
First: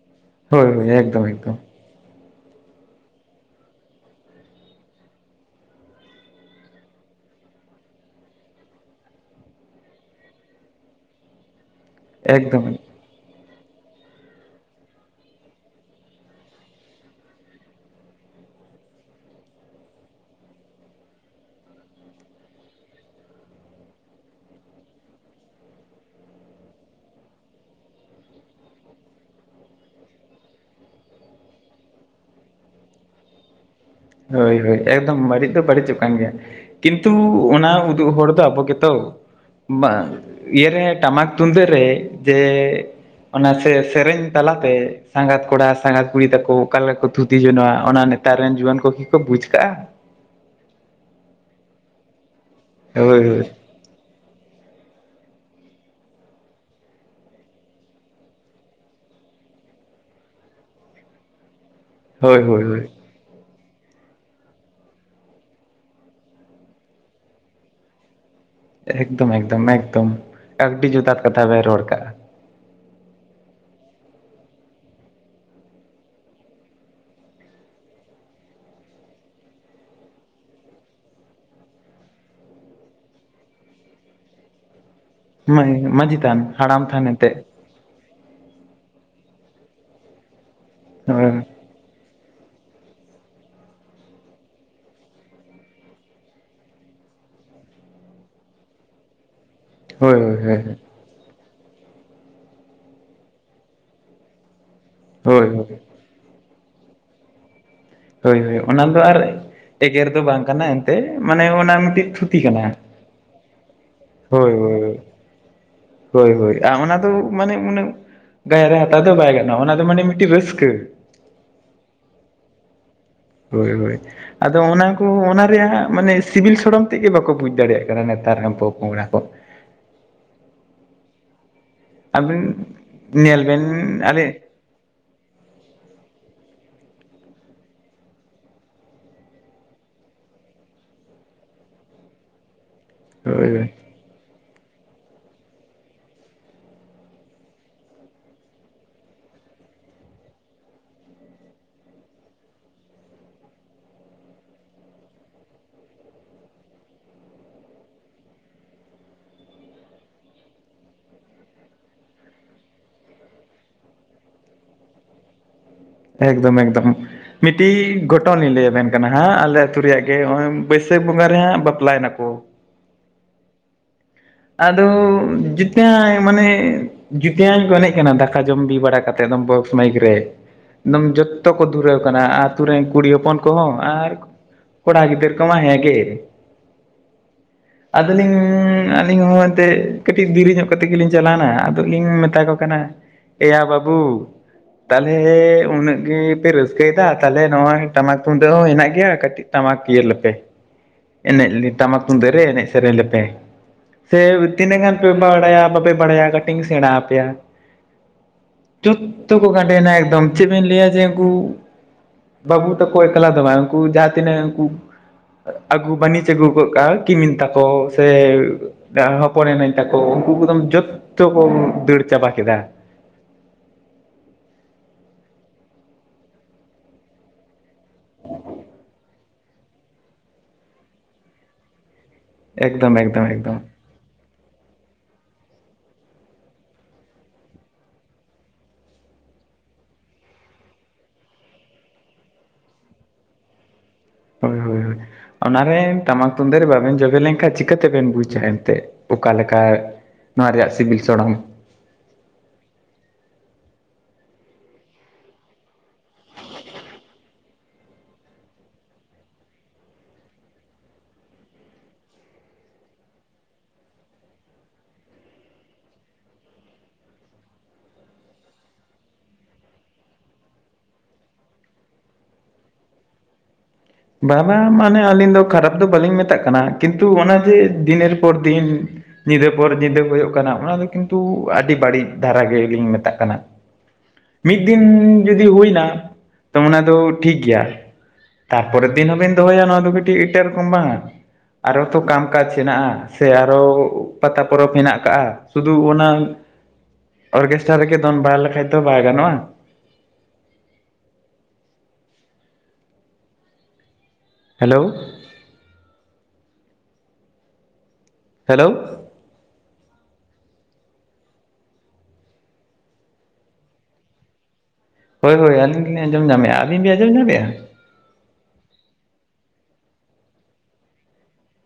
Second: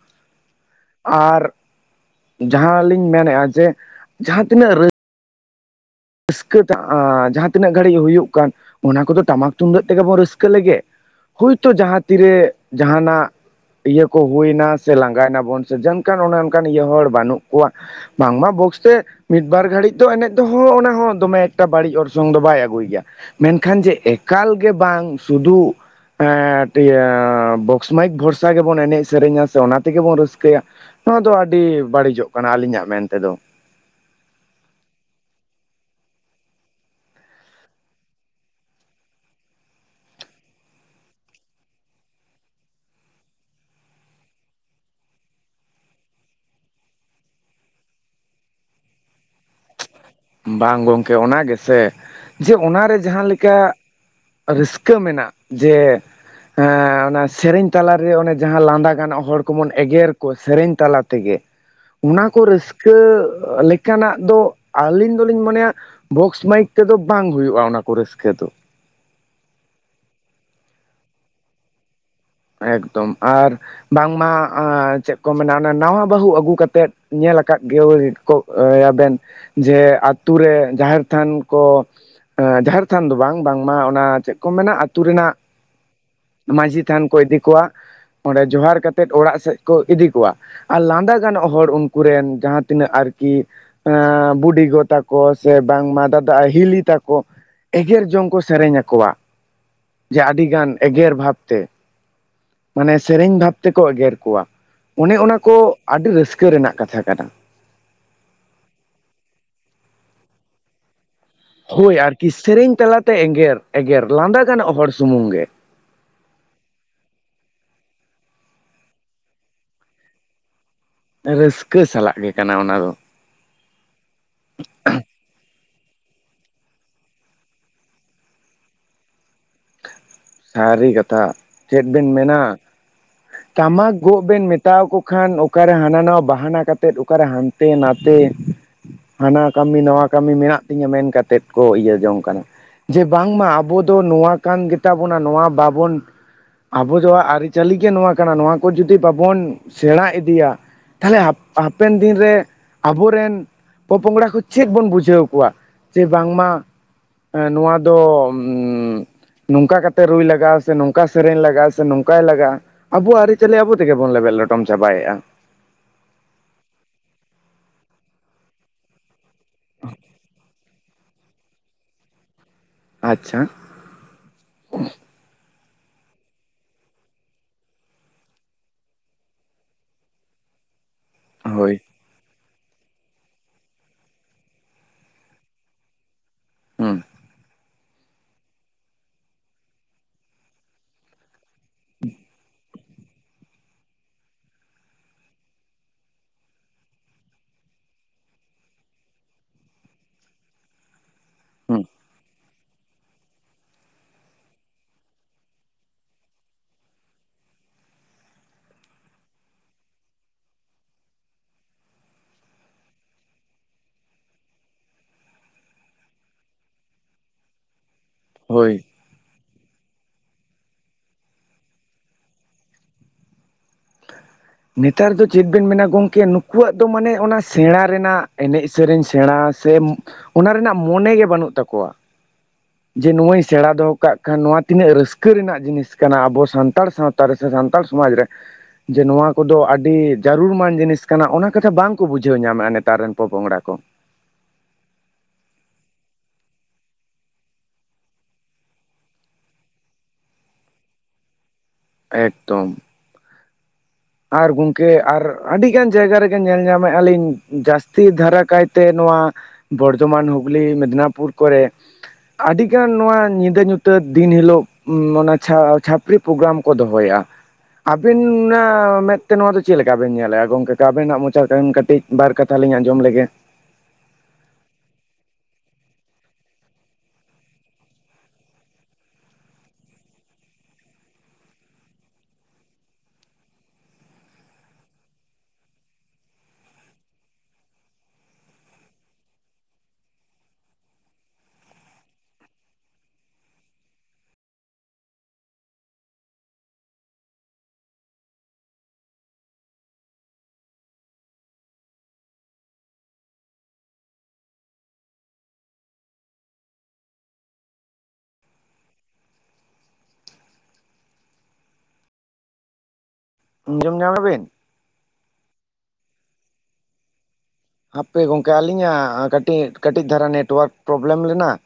ᱦᱳᱭ ᱦᱳᱭ ᱮᱠᱫᱚᱢ ᱮᱠᱫᱚᱢ᱾ ᱡᱟᱦᱟᱸ ᱞᱤᱧ ᱢᱮᱱᱮᱫᱼᱟ ᱡᱮ ᱡᱟᱦᱟᱸ ᱛᱤᱱᱟᱹᱜ ᱨᱟᱹ ᱨᱟᱹᱥᱠᱟᱹ ᱴᱟᱜ ᱟᱸ ᱡᱟᱦᱟᱸ ᱛᱤᱱᱟᱹᱜ ᱜᱷᱟᱹᱲᱤᱡ ᱦᱩᱭᱩᱜ ᱠᱟᱱ ᱚᱱᱟ ᱠᱚᱫᱚ ᱴᱟᱢᱟᱠ ᱛᱩᱢᱫᱟᱹᱜ ᱛᱮᱜᱮ ᱵᱚᱱ ᱨᱟᱹᱥᱠᱟᱹ ᱞᱮᱜᱮ᱾ ᱦᱳᱭ ᱛᱚ ᱡᱟᱦᱟᱸ ᱛᱤᱨᱮ ᱮᱠᱫᱚᱢ ᱡᱟᱦᱟᱱᱟᱜ᱾ ᱤᱭᱟᱹ ᱠᱚ ᱦᱩᱭ ᱱᱟ ᱥᱮ ᱞᱟᱸᱜᱟᱭ ᱱᱟᱵᱚᱱ ᱥᱮ ᱡᱟᱱ ᱠᱷᱟᱱ ᱚᱱᱮ ᱚᱱᱠᱟᱱ ᱤᱭᱟᱹ ᱦᱚᱲ ᱵᱟᱹᱱᱩᱜ ᱠᱚᱣᱟ᱾ ᱵᱟᱝ ᱢᱟ ᱵᱚᱠᱥ ᱛᱮ ᱢᱤᱫ ᱵᱟᱨ ᱜᱷᱟᱹᱲᱤᱡ ᱫᱚ ᱮᱱᱮᱡ ᱫᱚᱦᱚ ᱚᱱᱟ᱾ ᱫᱚᱢᱮ ᱮᱠᱴᱟ ᱵᱟᱹᱲᱤᱡ ᱚᱨᱥᱚᱝ ᱫᱚ ᱵᱟᱭ ᱟᱹᱜᱩᱭ ᱜᱮᱭᱟ ᱢᱮᱱᱠᱷᱟᱱ ᱡᱮ ᱮᱠᱟᱞ ᱜᱮ ᱵᱟᱝ ᱥᱩᱫᱩ᱾ ᱮ ᱴᱷᱤᱠ ᱜᱮᱭᱟ ᱵᱚᱠ ᱢᱟᱭᱤᱠ ᱵᱷᱚᱨᱥᱟ ᱜᱮᱵᱚᱱ ᱮᱱᱮᱡ ᱥᱮᱨᱮᱧᱟ ᱥᱮ ᱚᱱᱟ ᱛᱮᱜᱮ ᱵᱚᱱ ᱨᱟᱹᱥᱠᱟᱹᱭᱟ᱾ ᱱᱚᱣᱟ ᱫᱚ ᱟᱹᱰᱤ ᱵᱟᱹᱲᱤᱡᱚᱜ ᱠᱟᱱᱟ ᱟᱹᱞᱤᱧᱟᱜ ᱢᱮᱱ ᱛᱮᱫᱚ᱾ ᱦᱳᱭ ᱦᱳᱭ ᱮᱠᱫᱚᱢ ᱵᱟᱹᱲᱤᱡ ᱫᱚ ᱵᱟᱹᱲᱤᱡᱚᱜ ᱠᱟᱱ ᱜᱮᱭᱟ᱾ ᱠᱤᱱᱛᱩ ᱚᱱᱟ ᱩᱫᱩᱜ ᱦᱚᱲ ᱫᱚ ᱟᱵᱚ ᱜᱮᱛᱚ᱾ ᱵᱟᱝ ᱤᱭᱟᱹ ᱨᱮ ᱴᱟᱢᱟᱠ ᱛᱩᱢᱫᱟᱹᱜ ᱨᱮ ᱡᱮ᱾ ᱚᱱᱟ ᱥᱮ ᱥᱮᱨᱮᱧ ᱛᱟᱞᱟ ᱛᱮ᱾ ᱥᱟᱸᱜᱟᱛ ᱠᱚᱲᱟ ᱥᱟᱸᱜᱟᱛ ᱠᱩᱲᱤ ᱛᱟᱠᱚ ᱚᱠᱟ ᱞᱮᱠᱟ ᱠᱚ ᱛᱷᱩᱛᱤ ᱡᱚᱝᱼᱟ ᱚᱱᱟ ᱱᱮᱛᱟᱨ ᱨᱮᱱ ᱡᱩᱣᱟᱹᱱ ᱠᱚᱠᱤ ᱠᱚ ᱵᱩᱡ ᱠᱟᱜᱼᱟ᱾ ᱵᱟᱝ ᱜᱚᱢᱠᱮ ᱚᱱᱟ ᱜᱮᱥᱮ ᱡᱮ ᱚᱱᱟᱨᱮ ᱦᱳᱭ ᱡᱟᱦᱟᱸ ᱦᱳᱭ ᱞᱮᱠᱟ ᱨᱟᱹᱥᱠᱟᱹ ᱢᱮᱱᱟᱜ ᱡᱮ ᱚᱱᱟ ᱥᱮᱨᱮᱧ ᱛᱟᱞᱟᱨᱮ ᱚᱱᱮ ᱡᱟᱦᱟᱸ ᱞᱟᱸᱫᱟ ᱜᱟᱱᱚᱜ ᱦᱚᱲ ᱠᱚᱵᱚᱱ ᱮᱜᱮᱨ ᱠᱚᱣᱟ ᱥᱮᱨᱮᱧ ᱛᱟᱞᱟ ᱛᱮᱜᱮ᱾ ᱚᱱᱟ ᱦᱳᱭ ᱠᱚ ᱦᱳᱭ ᱦᱳᱭ ᱨᱟᱹᱥᱠᱟᱹ ᱞᱮᱠᱟᱱᱟᱜ ᱫᱚ ᱟᱹᱞᱤᱧ ᱫᱚᱞᱤᱧ ᱢᱚᱱᱮᱭᱟ ᱵᱚᱠᱥ ᱢᱟᱭᱤᱠ ᱛᱮᱫᱚ ᱵᱟᱝ ᱦᱩᱭᱩᱜᱼᱟ ᱚᱱᱟ ᱠᱚ ᱨᱟᱹᱥᱠᱟᱹ ᱫᱚ᱾ ᱮᱠᱫᱚᱢ ᱮᱠᱫᱚᱢ ᱮᱠᱫᱚᱢ ᱠᱟᱹᱠᱰᱤ ᱡᱩᱛᱷᱟᱛ ᱠᱟᱛᱷᱟ ᱵᱮ ᱨᱚᱲ ᱠᱟᱜᱼᱟ ᱾ ᱮᱠᱫᱚᱢ ᱟᱨ ᱵᱟᱝᱢᱟ ᱪᱮᱫ ᱠᱚ ᱢᱮᱱᱟ ᱚᱱᱟ ᱱᱟᱣᱟ ᱵᱟᱹᱦᱩ ᱟᱹᱜᱩ ᱠᱟᱛᱮᱫ ᱧᱮᱞ ᱟᱠᱟᱫ ᱜᱮ ᱠᱚ ᱭᱟᱵᱮᱱ ᱡᱮ ᱟᱛᱳ ᱨᱮ ᱡᱟᱦᱮᱨ ᱛᱷᱟᱱ ᱠᱚ ᱡᱟᱦᱮᱨ ᱛᱷᱟᱱ ᱫᱚ ᱵᱟᱝ ᱵᱟᱝᱢᱟ ᱚᱱᱟ ᱪᱮᱫ ᱠᱚ ᱢᱮᱱᱟ ᱟᱹᱛᱩ ᱨᱮᱱᱟᱜ ᱢᱟᱹᱭ ᱢᱟᱺᱡᱷᱤ ᱛᱷᱟᱱ, ᱢᱟᱺᱡᱷᱤ ᱦᱟᱲᱟᱢ ᱛᱷᱟᱱ ᱠᱚ ᱮᱱᱛᱮ᱾ ᱤᱫᱤ ᱚᱸᱰᱮ ᱡᱚᱦᱟᱨ ᱠᱟᱛᱮᱫ ᱚᱲᱟᱜ ᱥᱮᱫ ᱠᱚ ᱤᱫᱤ ᱠᱚᱣᱟ, ᱟᱨ ᱞᱟᱸᱫᱟ ᱦᱳᱭ ᱜᱟᱱᱚᱜ ᱦᱚᱲ ᱩᱱᱠᱩ ᱠᱚᱨᱮᱱ ᱡᱟᱦᱟᱸ ᱛᱤᱱᱟᱹᱜ ᱟᱨᱠᱤ ᱵᱩᱰᱤᱜᱚ ᱛᱟᱠᱚ, ᱥᱮ ᱵᱟᱝᱢᱟ ᱫᱟᱫᱟ ᱦᱤᱞᱤ ᱛᱟᱠᱚ᱾ ᱮᱜᱮᱨ ᱡᱚᱝ ᱠᱚ ᱥᱮᱨᱮᱧ ᱟᱠᱚᱣᱟ ᱦᱳᱭ ᱡᱮ ᱦᱳᱭ ᱟᱹᱰᱤᱜᱟᱱ ᱮᱜᱮᱨ ᱵᱷᱟᱵ ᱛᱮ᱾ ᱢᱟᱱᱮ ᱥᱮᱨᱮᱧ ᱵᱷᱟᱵᱽ ᱛᱮᱠᱚ ᱮᱜᱮᱨ ᱠᱚᱣᱟ, ᱚᱱᱮ ᱚᱱᱟ ᱦᱳᱭ ᱠᱚ ᱦᱳᱭ ᱟᱹᱰᱤ ᱨᱟᱹᱥᱠᱟᱹ ᱨᱮᱱᱟᱜ ᱠᱟᱛᱷᱟ ᱠᱟᱱᱟ᱾ ᱦᱳᱭ ᱦᱳ ᱚᱱᱟ ᱫᱚ ᱟᱨ ᱮᱜᱮᱨ ᱫᱚ ᱵᱟᱝ ᱠᱟᱱᱟ᱾ ᱢᱟᱱᱮ ᱚᱱᱟ ᱦᱳᱭ ᱢᱤᱫᱴᱮᱱ ᱟᱨᱠᱤ ᱛᱷᱩᱛᱤ ᱠᱟᱱᱟ᱾ ᱥᱮᱨᱮᱧ ᱛᱟᱞᱟᱛᱮ ᱮᱜᱮᱨ ᱮᱜᱮᱨ ᱞᱟᱸᱫᱟ ᱦᱳᱭ ᱜᱟᱱᱚᱜ ᱦᱚᱲ ᱦᱳᱭ᱾ ᱥᱩᱢᱩᱝ ᱜᱮ ᱦᱳᱭ ᱦᱳᱭ ᱚᱱᱟ ᱫᱚ ᱢᱟᱱᱮ ᱩᱱᱟᱹᱜ ᱜᱟᱭ ᱨᱮ ᱦᱟᱛᱟᱣ ᱫᱚ ᱵᱟᱭ ᱜᱟᱱᱚᱜᱼᱟ᱾ ᱚᱱᱟ ᱫᱚ ᱢᱟᱱᱮ ᱢᱤᱫᱴᱤᱡ ᱨᱟᱹᱥᱠᱟᱹ᱾ ᱨᱟᱹᱥᱠᱟᱹ ᱥᱟᱞᱟᱜ ᱜᱮ ᱠᱟᱱᱟ ᱚᱱᱟ ᱫᱚ᱾ ᱦᱳᱭ ᱦᱳᱭ, ᱟᱫᱚ ᱚᱱᱟ ᱠᱚ ᱚᱱᱟ ᱨᱮᱭᱟᱜ ᱢᱟᱱᱮ ᱥᱤᱵᱤᱞ ᱥᱚᱲᱚᱢ ᱛᱮᱜᱼᱮ ᱵᱟᱠᱚ ᱵᱩᱡᱽ ᱫᱟᱲᱮᱭᱟᱜ ᱠᱟᱱᱟ ᱱᱮᱛᱟᱨ ᱨᱮᱱ ᱯᱚᱼ ᱯᱚᱝᱲᱟ ᱠᱚ᱾ ᱥᱟᱹᱨᱤ ᱠᱟᱛᱷᱟ, ᱪᱮᱫ ᱵᱮᱱ ᱢᱮᱱᱟ ᱟᱹᱵᱤᱱ ᱧᱮᱞ ᱵᱮᱱ ᱴᱟᱢᱟᱠ ᱜᱚᱜ ᱟᱞᱮ ᱵᱮᱱ ᱢᱮᱛ ᱦᱟᱛᱟᱣᱠᱚ ᱠᱷᱟᱱ ᱚᱠᱟᱨᱮ ᱦᱟᱱᱟ ᱱᱟᱭᱟ ᱵᱟᱦᱟᱱᱟ ᱠᱟᱛᱮᱫ ᱚᱠᱟᱨᱮ ᱦᱟᱱᱛᱮ ᱱᱟᱛᱮ ᱦᱟᱱᱟ ᱠᱟᱹᱢᱤ ᱱᱳᱭᱟ ᱠᱟᱹᱢᱤ ᱢᱮᱱᱟᱜ ᱛᱤᱧᱟᱹ ᱢᱮᱱᱠᱟᱛᱮᱫ ᱠᱚ ᱤᱭᱟᱹ ᱡᱚᱝ ᱠᱟᱱᱟ᱾ ᱡᱮ ᱵᱟᱝᱢᱟ ᱦᱳᱭ ᱦᱳᱭ ᱟᱵᱚ ᱫᱚ ᱱᱚᱣᱟ ᱠᱟᱱ ᱜᱮᱛᱟ ᱵᱚᱱᱟ ᱱᱚᱣᱟ ᱵᱟᱵᱚᱱ ᱟᱵᱚ ᱡ ᱟᱹᱨᱤᱪᱟᱹᱞᱤ ᱜᱮ ᱱᱚᱣᱟ ᱠᱟᱱᱟ ᱱᱚᱣᱟ ᱠᱚ ᱡᱩᱫᱤ ᱵᱟᱵᱚᱱ ᱥᱮᱬᱟ ᱤᱫᱤᱭᱟ᱾ ᱛᱟᱦᱚᱞᱮ ᱦᱟᱯᱮᱱ ᱫᱤᱱᱨᱮ ᱟᱵᱚᱨᱮᱱ ᱯᱚᱼᱯᱚᱝᱲᱟ ᱠᱚ ᱪᱮᱫ ᱵᱚᱱ ᱵᱩᱡᱷᱟᱹᱣ ᱠᱚᱣᱟ, ᱡᱮ ᱵᱟᱝᱢᱟ ᱱᱚᱣᱟ ᱫᱚ ᱱᱚᱝᱠᱟ ᱠᱟᱛᱮ ᱨᱩᱭ ᱞᱟᱜᱟᱜᱼᱟ ᱥᱮ, ᱱᱚᱝᱠᱟ ᱥᱮᱨᱮᱧ ᱞᱟᱜᱟᱜᱼᱟ, ᱥᱮ ᱱᱚᱝᱠᱟᱭ ᱞᱟᱜᱟᱜᱼᱟ᱾ ᱟᱵᱚᱣᱟᱜ ᱟᱹᱨᱤᱪᱟᱹᱞᱤ ᱟᱵᱚ ᱛᱮᱜᱮ ᱵᱚᱱ ᱞᱮᱵᱮᱫ ᱞᱚᱴᱚᱢ ᱪᱟᱵᱟᱭᱮᱫᱼᱟ᱾ ᱮᱠᱫᱚᱢ ᱮᱠᱫᱚᱢ, ᱢᱤᱫᱴᱤᱡ ᱜᱷᱚᱴᱚᱱ ᱞᱤᱧ ᱞᱟᱹᱭ ᱟᱵᱮᱱ ᱠᱟᱱᱟ ᱦᱟᱸᱜ ᱟᱞᱮ ᱟᱹᱛᱩ ᱨᱮᱭᱟᱜ ᱜᱮ, ᱱᱚᱜᱚᱭ ᱵᱟᱹᱭ ᱵᱟᱹᱭᱥᱟᱹᱠᱷ ᱵᱚᱸᱜᱟ ᱨᱮ ᱦᱟᱸᱜ ᱵᱟᱯᱞᱟᱭ ᱱᱟ ᱠᱚ᱾ ᱟᱪᱪᱷᱟ᱾ ᱟᱫᱚ ᱡᱤᱛᱱᱟ ᱢᱟᱱᱮ ᱡᱩᱛᱭᱧ ᱠᱚ ᱮᱱᱮᱡ ᱠᱟᱱᱟ ᱫᱟᱠᱟ ᱡᱚᱢ ᱵᱤ ᱵᱟᱲᱟ ᱠᱟᱛᱮᱫ ᱵᱚᱠᱥ ᱢᱟᱭᱤᱠ ᱨᱮ ᱮᱠᱫᱚᱢ ᱡᱚᱛᱚ ᱛᱚᱠᱚ ᱦᱳᱭ ᱫᱷᱩᱨᱟ᱾ ᱟᱛᱩ ᱨᱮᱱ ᱠᱩᱲᱤ ᱦᱚᱯᱚᱱ ᱠᱚᱦᱚᱸ ᱟᱨ ᱠᱚᱲᱟ ᱜᱤᱫᱟᱹᱨ ᱠᱚᱢᱟ ᱦᱮᱸᱜᱮ ᱾ ᱦᱩᱸ ᱟᱫᱚᱞᱤᱧ ᱟᱹᱞᱤᱧ ᱦᱚᱸ ᱮᱱᱛᱮᱫ ᱠᱟᱹᱴᱤᱡ ᱫᱮᱨᱤ ᱧᱚᱜ ᱠᱟᱛᱮᱫ ᱜᱮᱞᱤᱧ ᱪᱟᱞᱟᱣᱱᱟ᱾ ᱟᱫᱚ ᱞᱤᱧ ᱢᱮᱛᱟ ᱠᱚ ᱠᱟᱱᱟ, ᱮᱭᱟ ᱵᱟᱹᱵᱩ ᱛᱟᱞᱦᱮ ᱩᱱᱟᱹᱜ ᱜᱮᱯᱮ ᱨᱟᱹᱥᱠᱟᱹᱭᱮ ᱫᱟ ᱛᱟᱞᱦᱮ ᱱᱚᱣᱟ ᱴᱟᱢᱟᱠ ᱛᱩᱢᱫᱟᱹᱜ ᱦᱚᱸ ᱦᱮᱱᱟᱜ ᱜᱮᱭᱟ᱾ᱠᱟᱹᱴᱤᱡ ᱴᱟᱢᱟᱠ ᱤᱭᱟ‌ ᱞᱮᱯᱮ᱾ [unintelligible] ᱮᱱᱮᱡ ᱦᱩᱸ ᱴᱟᱢᱟᱠ ᱛᱩᱢᱫᱟᱹᱜ ᱨᱮ ᱮᱱᱮᱡ ᱥᱮᱨᱮᱧ ᱞᱮᱯᱮ᱾ ᱥᱮ ᱛᱤᱱᱟᱹᱜ ᱜᱟᱱ ᱯᱮ ᱵᱟᱲᱟᱭᱟ, ᱵᱟᱯᱮ ᱵᱟᱲᱟᱭᱟ ᱠᱟᱹᱴᱤᱡ ᱤᱧ ᱥᱮᱬᱟ ᱟᱯᱮᱭᱟ᱾ ᱴᱷᱤᱠ ᱛᱮᱠᱚ ᱜᱟᱹᱰᱮᱭᱱᱟ ᱮᱠᱫᱚᱢ ᱪᱮᱫ ᱵᱤᱱ ᱞᱟᱹᱭᱟ ᱡᱮ ᱩᱱᱠᱩ ᱵᱟᱵᱩ ᱛᱟᱠᱚ ᱮᱠᱞᱟ ᱫᱚ ᱵᱟᱝ ᱩᱱᱠᱩ ᱡᱟᱦᱟ ᱛᱤᱱᱟᱹᱜ ᱩᱱᱠᱩ ᱟᱹᱜᱩ ᱵᱟᱹᱱᱤᱡᱽ ᱟᱹᱜᱩ ᱜᱚᱜᱠᱟᱜ-ᱟ ᱠᱤᱢᱤᱞ ᱛᱟᱠᱚ ᱥᱮ ᱦᱳᱭ ᱦᱚᱯᱚᱱ ᱮᱢᱮᱧ ᱛᱟᱠᱚ ᱩᱱᱠᱩ ᱠᱚ ᱮᱠᱫᱚᱢ ᱡᱚᱛᱚ ᱠᱚ ᱫᱟᱹᱲ ᱪᱟᱵᱟ ᱠᱮᱫᱟ᱾ ᱱᱮᱛᱟᱨ ᱫᱚ ᱪᱮᱫ ᱵᱮᱱ ᱢᱮᱱᱟ ᱜᱚᱝᱠᱮ, ᱱᱩᱠᱩᱣᱟᱜ ᱫᱚ ᱢᱟᱱᱮ ᱚᱱᱟ ᱥᱮᱬᱟ ᱨᱮᱱᱟᱜ, ᱮᱱᱮᱡ ᱥᱮᱨᱮᱧ ᱥᱮ ᱥᱮᱬᱟ ᱥᱮ ᱚᱱᱟ ᱨᱮᱱᱟᱜ ᱢᱚᱱᱮ ᱜᱮ ᱵᱟᱹᱱᱩᱜ ᱛᱟᱠᱚᱣᱟ᱾ ᱮᱠᱫᱚᱢ ᱡᱮ ᱮᱠᱫᱚᱢ ᱱᱚᱣᱟᱧ ᱮᱠᱫᱚᱢ ᱥᱮᱬᱟ ᱫᱚᱦᱚ ᱠᱟᱜ ᱠᱷᱟᱱ ᱱᱚᱣᱟ ᱛᱤᱱᱟᱹᱜ ᱨᱟᱹᱥᱠᱟᱹ ᱨᱮᱱᱟᱜ ᱡᱤᱱᱤᱥ ᱠᱟᱱᱟ ᱟᱵᱚ ᱥᱟᱱᱛᱟᱲ ᱥᱟᱶᱛᱟ ᱨᱮ ᱥᱮ ᱥᱟᱱᱛᱟᱲ ᱥᱚᱢᱟᱡᱽ ᱨᱮ ᱡᱮ ᱱᱚᱣᱟ ᱠᱚᱫᱚ ᱟᱹᱰᱤ ᱡᱟᱹᱨᱩᱲᱢᱟᱱ ᱡᱤᱱᱤᱥ ᱠᱟᱱᱟ᱾ᱚᱱᱟ ᱠᱟᱛᱷᱟ ᱵᱟᱝᱠᱚ ᱵᱩᱡᱷᱟᱹᱣ ᱧᱟᱢᱮᱫᱼᱟ ᱱᱮᱛᱟᱨ ᱨᱮᱱ ᱯᱚᱯᱚᱝᱲᱟ ᱠᱚ᱾ ᱦᱳᱭ ᱦᱳᱭ ᱦᱳᱭ᱾ ᱚᱱᱟᱨᱮ ᱴᱟᱢᱟᱠ ᱛᱩᱢᱫᱟᱹ ᱨᱮ ᱵᱟᱵᱮᱱ ᱡᱚᱵᱮ ᱞᱮᱱᱠᱷᱟᱱ ᱪᱤᱠᱟᱹᱛᱮ ᱵᱮᱱ ᱵᱩᱡᱟ ᱮᱱᱛᱮᱫ ᱚᱠᱟ ᱞᱮᱠᱟ ᱱᱚᱣᱟ ᱨᱮᱭᱟᱜ ᱥᱤᱵᱤᱞ ᱥᱚᱲᱚᱢ᱾ ᱮᱠᱫᱚᱢ ᱾ ᱟᱨ ᱜᱚᱢᱠᱮ ᱟᱨ ᱟᱹᱰᱤᱜᱟᱱ ᱡᱟᱭᱜᱟ ᱨᱮᱜᱮ ᱧᱮᱞ ᱧᱟᱢᱮᱫᱼᱟ ᱞᱤᱧ, ᱡᱟᱹᱥᱛᱤ ᱫᱷᱟᱨᱟ ᱠᱟᱭᱛᱮ ᱱᱚᱣᱟ ᱵᱚᱨᱫᱷᱚᱢᱟᱱ ᱦᱩᱜᱽᱞᱤ, ᱢᱮᱫᱽᱱᱟᱯᱩᱨ ᱠᱚᱨᱮ ᱟᱹᱰᱤᱜᱟᱱ ᱱᱚᱣᱟ ᱧᱤᱫᱟᱹ ᱧᱩᱛᱟᱹᱛ ᱫᱤᱱ ᱦᱤᱞᱳᱜ ᱚᱱᱟ ᱪᱷᱟ-ᱪᱷᱟᱯᱨᱤ ᱯᱨᱳᱜᱨᱟᱢ ᱠᱚ ᱫᱚᱦᱚᱭᱟ ᱟᱹᱵᱤᱱ ᱚᱱᱟ ᱢᱮᱫᱛᱮ ᱱᱚᱣᱟ ᱫᱚ ᱪᱮᱫ ᱞᱮᱠᱟ ᱵᱮᱱ ᱧᱮᱞᱮᱜᱼᱟ ᱜᱚᱢᱠᱮ ᱛᱚ ᱟᱵᱮᱱᱟᱜ ᱢᱚᱪᱟ ᱠᱷᱚᱱ ᱠᱟᱹᱴᱤᱡ ᱵᱟᱨ ᱠᱟᱛᱷᱟ ᱞᱤᱧ ᱟᱸᱡᱚᱢ ᱞᱮᱜᱮ᱾ ᱵᱟ-ᱵᱟ ᱢᱟᱱᱮ ᱟᱹᱞᱤᱧ ᱫᱚ ᱠᱷᱟᱨᱟᱯ ᱫᱚ ᱵᱟᱹᱞᱤᱧ ᱢᱮᱛᱟᱜ ᱠᱟᱱᱟ ᱠᱤᱱᱛᱩ ᱚᱱᱟ ᱡᱮ ᱫᱤᱱᱮᱨ ᱯᱚᱨ ᱫᱤᱱ ᱧᱤᱫᱟᱹ ᱯᱚᱨ ᱧᱤᱫᱟᱹ ᱦᱩᱭᱩᱜ ᱠᱟᱱᱟ ᱚᱱᱟ ᱫᱚ ᱠᱤᱱᱛᱩ ᱟᱹᱰᱤ ᱵᱟᱹᱲᱤᱡ ᱫᱷᱟᱨᱟ ᱜᱮᱞᱤᱧ ᱢᱮᱛᱟᱜ ᱠᱟᱱᱟ ᱾ ᱢᱤᱫ ᱫᱤᱱ ᱡᱩᱫᱤ ᱦᱩᱭᱱᱟ ᱛᱚ ᱚᱱᱟ ᱫᱚ ᱴᱷᱤᱠ ᱜᱮᱭᱟ ᱾ ᱛᱟᱨᱯᱚᱨ ᱫᱤᱱ ᱦᱚᱸᱵᱤᱱ ᱫᱚᱦᱚᱭᱟ ᱱᱚᱶᱟ ᱫᱚ ᱢᱤᱫᱴᱤᱡ ᱮᱴᱟᱜ ᱨᱚᱠᱚᱢ ᱵᱟᱝᱟ? ᱟᱨᱚ ᱛᱚ ᱠᱟᱢ ᱠᱟᱡ ᱦᱮᱱᱟᱜᱼᱟ ᱥᱮ ᱟᱨᱚ ᱯᱟᱛᱟ ᱯᱚᱨᱚᱵᱽ ᱦᱮᱱᱟᱜ ᱠᱟᱜᱼᱟ ᱥᱩᱫᱷᱩ ᱚᱱᱟ ᱦ [inaudible] ᱚᱨᱠᱮᱥᱴᱨᱟ ᱨᱮᱜᱮ ᱫᱚᱱ ᱵᱟᱲᱟ ᱞᱮᱠᱷᱟᱡ ᱫᱚ ᱵᱟᱭ ᱜᱟᱱᱚᱜᱼᱟ᱾ ᱦᱮᱞᱳ᱾ ᱦᱮᱞᱳ ᱾ ᱟᱸᱡᱚᱢ ᱧᱟᱢ ᱫᱟᱵᱤᱱ? ᱦᱳᱭ ᱦᱳᱭ ᱟᱹᱞᱤᱧ ᱫᱚᱞᱤᱧ ᱟᱸᱡᱚᱢ ᱧᱟᱢᱮᱜᱼᱟ, ᱟᱹᱵᱤᱱ ᱵᱤᱱ ᱟᱸᱡᱚᱢ ᱧᱟᱢᱮᱜᱼᱟ? ᱦᱟᱯᱮ ᱜᱚᱢᱠᱮ ᱟᱹᱞᱤᱧᱟᱜ, ᱠᱟᱹᱴᱤᱡ ᱠᱟᱹᱴᱤᱡ ᱫᱷᱟᱨᱟ ᱱᱮᱴᱣᱟᱨᱠ ᱯᱨᱚᱵᱞᱮᱢ ᱞᱮᱱᱟ ᱾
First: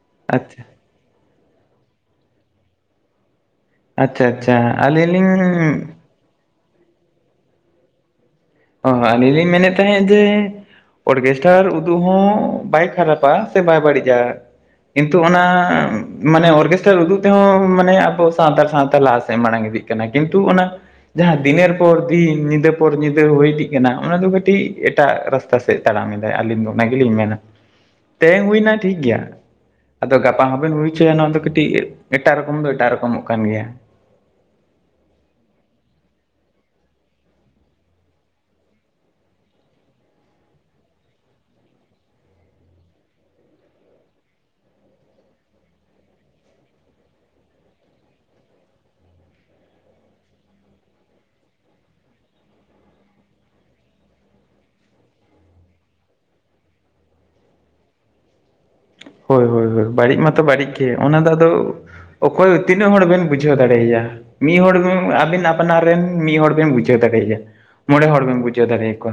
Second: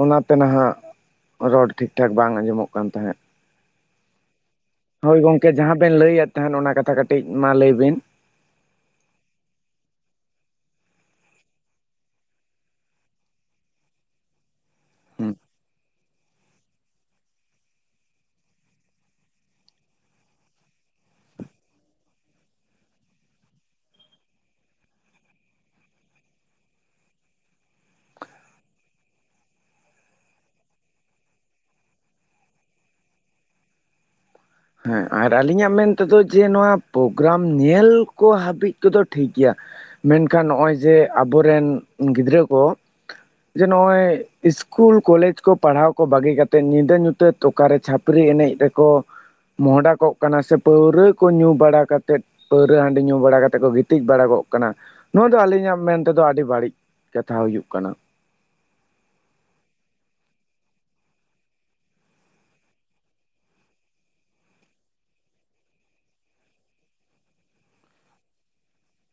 ᱚᱱᱟᱛᱮ ᱟᱪᱪᱷᱟ ᱱᱟᱦᱟᱸᱜ ᱨᱚᱲ ᱴᱷᱤᱠ ᱴᱷᱟᱠ ᱵᱟᱝ ᱟᱸᱡᱚᱢᱚᱜ ᱠᱟᱱ ᱛᱟᱦᱮᱸᱫ ᱾ ᱟᱪᱪᱷᱟ ᱟᱪᱪᱷᱟ ᱾ ᱦᱳᱭ ᱜᱚᱝᱠᱮ ᱡᱟᱦᱟᱸ ᱵᱮᱱ ᱞᱟᱹᱭᱮᱫ ᱛᱟᱦᱮᱱ ᱚᱱᱟ ᱠᱟᱛᱷᱟ ᱠᱟᱹᱴᱤᱡ ᱢᱟ ᱞᱟᱹᱭ ᱵᱤᱱ ᱾ ᱦᱚᱸ ᱦᱚᱸ ᱟᱹᱞᱤᱧ ᱞᱤᱧ ᱢᱮᱱᱮᱫ ᱛᱟᱦᱮᱸᱫ ᱡᱮ ᱚᱨᱜᱮᱥᱴᱟᱨ ᱩᱫᱩᱜ ᱦᱚᱸ ᱵᱟᱭ ᱠᱷᱟᱨᱟᱯᱟ ᱥᱮ ᱵᱟᱭ ᱵᱟᱹᱲᱤᱡᱼᱟ᱾ ᱠᱤᱱᱛᱩ ᱚᱱᱟ ᱢᱟᱱᱮ ᱚᱨᱠᱮᱥᱴᱟᱨ ᱩᱫᱩᱜ ᱛᱮᱦᱚᱸ ᱢᱟᱱᱮ ᱟᱵᱚ ᱥᱟᱶᱛᱟᱲ ᱥᱟᱶᱛᱟ ᱞᱟᱦᱟ ᱥᱮᱫ ᱢᱟᱲᱟᱝ ᱤᱫᱤ ᱠᱟᱱᱟ ᱠᱤᱱᱛᱩ ᱚᱱᱟ ᱡᱟᱦᱟᱸ ᱫᱤᱱᱮᱨ ᱯᱚᱨ ᱫᱤᱱ ᱧᱤᱫᱟᱹ ᱯᱚᱨ ᱧᱤᱫᱟᱹ ᱦᱩᱭ ᱤᱫᱤᱜ ᱠᱟᱱᱟ ᱚᱱᱟ ᱫᱚ ᱠᱟᱹᱴᱤᱡ ᱮᱴᱟᱜ ᱨᱟᱥᱛᱟ ᱥᱮᱫ ᱛᱟᱲᱟᱢᱮᱫᱟᱭ ᱟᱹᱞᱤᱧ ᱫᱚ ᱚᱱᱟ ᱜᱮᱞᱤᱧ ᱢᱮᱱᱟ᱾ ᱛᱮᱦᱮᱧ ᱦᱩᱭᱱᱟ ᱴᱷᱤᱠ ᱜᱮᱭᱟ᱾ ᱟᱫᱚ ᱜᱟᱯᱟ ᱦᱚᱸᱵᱮᱱ ᱦᱩᱭ ᱦᱚᱪᱚᱭᱟ ᱱᱚᱣᱟ ᱫᱚ ᱠᱟᱹᱴᱤᱡ ᱮᱴᱟᱜ ᱨᱚᱠᱚᱢ ᱫᱚ ᱮᱴᱟᱜ ᱨᱚᱠᱚᱢᱚᱜ ᱠᱟᱱ ᱜᱮᱭᱟ᱾ ᱦᱮᱸ ᱟᱨ ᱟᱹᱞᱤᱧᱟᱜ ᱢᱮᱱ ᱛᱮᱫᱚ ᱡᱮ ᱱᱚᱣᱟ ᱯᱨᱳᱜᱨᱟᱢ ᱧᱮᱞ ᱠᱚ ᱦᱟᱹᱵᱤᱡ ᱛᱮ ᱫᱚ ᱴᱷᱤᱠ ᱜᱮᱭᱟ᱾ ᱢᱮᱱᱠᱷᱟᱱ ᱱᱚᱜᱚᱭ ᱡᱮ ᱟᱵᱚᱨᱮᱱ ᱜᱤᱫᱽᱨᱟᱹ ᱠᱚ ᱡᱮ ᱱᱚᱜᱼᱚᱭ ᱮᱥᱠᱩᱞ ᱠᱚᱞᱮᱡᱽ ᱠᱚ ᱯᱟᱲᱦᱟᱣ ᱠᱚ ᱵᱟᱹᱜᱤ ᱠᱟᱛᱮᱫ ᱧᱤᱫᱟᱹ ᱧᱩᱛᱟᱹᱛ ᱚᱠᱟᱨᱮ ᱪᱷᱟᱹᱯᱨᱤ ᱮᱱᱮᱡ ᱨᱮᱠᱚ ᱢᱚᱦᱚᱰᱟᱠᱚᱜ ᱠᱟᱱᱟ ᱥᱮ ᱯᱟᱹᱣᱨᱟᱹ ᱠᱚ ᱧᱩ ᱵᱟᱲᱟ ᱠᱟᱛᱮᱫ ᱯᱟᱹᱣᱨᱟᱹ, ᱦᱟᱺᱰᱤ ᱧᱩ ᱵᱟᱲᱟ ᱠᱟᱛᱮᱫ ᱠᱚ ᱜᱤᱛᱤᱡ ᱵᱟᱲᱟ ᱠᱚᱜ ᱠᱟᱱᱟ, ᱱᱚᱣᱟ ᱫᱚ ᱟᱹᱞᱤᱧᱟᱜ ᱢᱮᱱ ᱛᱮᱫᱚ ᱟᱹᱰᱤ ᱵᱟᱹᱲᱤᱡ ᱠᱟᱛᱷᱟ ᱦᱩᱭᱩᱜ ᱠᱟᱱᱟ᱾ ᱦᱳᱭ -ᱦᱳᱭ ᱦᱳᱭ, ᱵᱟᱹᱲᱤᱡ ᱢᱟᱛᱚ ᱵᱟᱹᱲᱤᱡ ᱜᱮ, ᱚᱱᱟ ᱫᱚ ᱟᱫᱚ ᱚᱠᱚᱭ, ᱛᱤᱱᱟᱹᱜ ᱦᱚᱲ ᱵᱮᱱ ᱵᱩᱡᱷᱟᱹᱣ ᱫᱟᱲᱮᱭᱟᱭᱟ? ᱢᱤᱫ ᱦᱚᱲ ᱵᱤᱸ, ᱟᱹᱵᱤᱱ ᱟᱯᱱᱟᱨ ᱨᱮᱱ, ᱢᱤᱫ ᱦᱚᱲ ᱵᱮᱱ ᱵᱩᱡᱷᱟᱹᱣ ᱫᱟᱲᱮᱭᱟ᱾ ᱢᱚᱬᱮ ᱦᱚᱲ ᱵᱮᱱ ᱵᱩᱡᱷᱟᱹᱣ ᱫᱟᱲᱮ ᱟᱠᱚᱣᱟ᱾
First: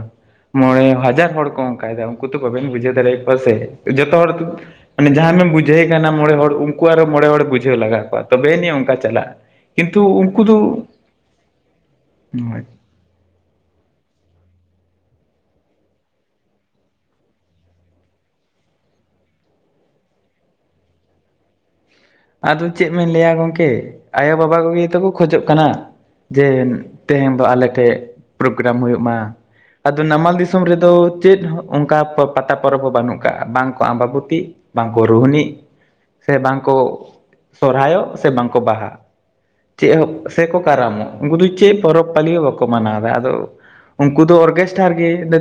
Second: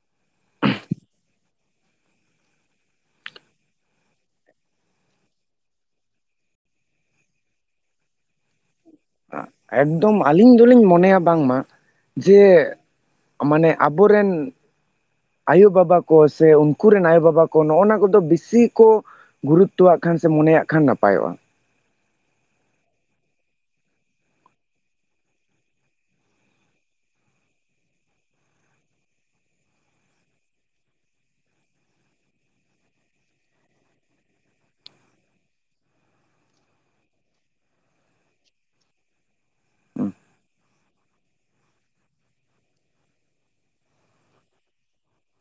ᱢᱚᱬᱮ ᱦᱟᱡᱟᱨ ᱦᱚᱲ ᱠᱚ ᱚᱱᱠᱟᱭ ᱫᱟ ᱩᱱᱠᱩ ᱛᱚ ᱵᱟᱵᱮᱱ ᱵᱩᱡᱟᱹᱣ ᱫᱟᱲᱮᱭᱟᱠᱚᱣᱟ ᱥᱮ, ᱡᱚᱛᱚ ᱦᱚᱲ ᱛ ᱢᱟᱱᱮ ᱡᱟᱦᱟᱸᱢᱮᱢ ᱵᱩᱡᱷᱟᱹᱣᱼᱮ ᱠᱟᱱᱟ ᱢᱚᱬᱮ ᱦᱚᱲ, ᱩᱱᱠᱩ ᱟᱨᱚ ᱢᱚᱬᱮ ᱦᱚᱲ ᱵᱩᱡᱷᱟᱹᱣ ᱞᱟᱜᱟᱣ ᱠᱚᱣᱟ, ᱛᱚᱵᱮ ᱱᱤᱭᱟᱹ ᱚᱱᱠᱟ ᱪᱟᱞᱟᱜᱼᱟ ᱮᱸ, ᱠᱤᱱᱛᱩ ᱮᱠᱫᱚᱢ ᱩᱱᱠᱩ ᱟᱹᱞᱤᱧ ᱫᱚ ᱫᱚᱞᱤᱧ ᱢᱚᱱᱮᱭᱟ ᱵᱟᱝᱢᱟ, ᱡᱮ ᱢᱟᱱᱮ ᱟᱵᱚᱨᱮᱱ ᱟᱭᱳᱼᱵᱟᱵᱟ ᱠᱚ ᱥᱮ ᱩᱱᱠᱩ ᱨᱮᱱ ᱟᱭᱳᱼᱵᱟᱵᱟ ᱠᱚ ᱱᱚᱜᱼᱚᱱᱟ ᱠᱚᱫᱚ ᱵᱮᱥᱤ ᱠᱚ ᱜᱩᱨᱩᱛᱛᱚᱣᱟᱜ ᱠᱷᱟᱱ ᱥᱮ ᱢᱚᱱᱮᱭᱟᱜ ᱠᱷᱟᱱ ᱱᱟᱯᱟᱭᱚᱜᱼᱟ᱾ ᱟᱫᱚ ᱪᱮᱫ ᱢᱮᱱ ᱞᱟᱹᱭ ᱞᱟᱹᱭᱟ ᱜᱚᱢᱠᱮ, ᱟᱭᱳᱼᱵᱟᱵᱟ ᱠᱚᱜᱮ ᱛᱚᱠᱚ ᱠᱷᱚᱡᱚᱜ ᱠᱟᱱᱟ᱾ ᱡᱮ, ᱛᱮᱦᱮᱧ ᱫᱚ ᱟᱞᱮ ᱴᱷᱮᱱ, ᱯᱨᱳᱜᱨᱟᱢ ᱦᱩᱭᱩᱜ- ᱢᱟ᱾ ᱟᱫᱚ ᱱᱟᱢᱟᱞ ᱫᱤᱥᱚᱢ ᱨᱮᱫᱚ, ᱪᱮᱫ ᱦᱚᱸ ᱚᱱᱠᱟ ᱯᱟᱛᱟ ᱯᱚᱨᱚᱵ ᱦᱚᱸ ᱵᱟᱹᱱᱩᱜ ᱠᱟᱜᱼᱟ, ᱵᱟᱝ ᱠᱚᱜ ᱟᱸᱵᱟᱵᱚᱛᱤᱜᱼᱼ ᱵᱟᱝᱠᱚ ᱨᱳᱦᱽᱱᱤᱜ, ᱥᱮ ᱵᱟᱝᱠᱚ, ᱥᱚᱨᱦᱟᱨᱭᱚᱜ, ᱥᱮ ᱵᱟᱝᱠᱚ ᱵᱟᱦᱟᱜ᱾ ᱪᱮᱜ ᱦᱚᱸ, ᱥᱮᱠᱚ ᱠᱟᱨᱟᱢᱚᱜ, ᱩᱱᱫᱩ ᱪᱮᱫ ᱯᱚᱨᱚᱵᱼᱯᱟᱹᱞᱤ ᱦᱚᱸ ᱵᱟᱠᱚ ᱢᱟᱱᱟᱣᱫᱟ, ᱟᱫᱚ ᱩᱱᱠᱩ ᱫᱚ ᱚᱨᱜᱮᱥᱴᱟᱨ ᱜᱮ, ᱫᱟᱹᱼᱼ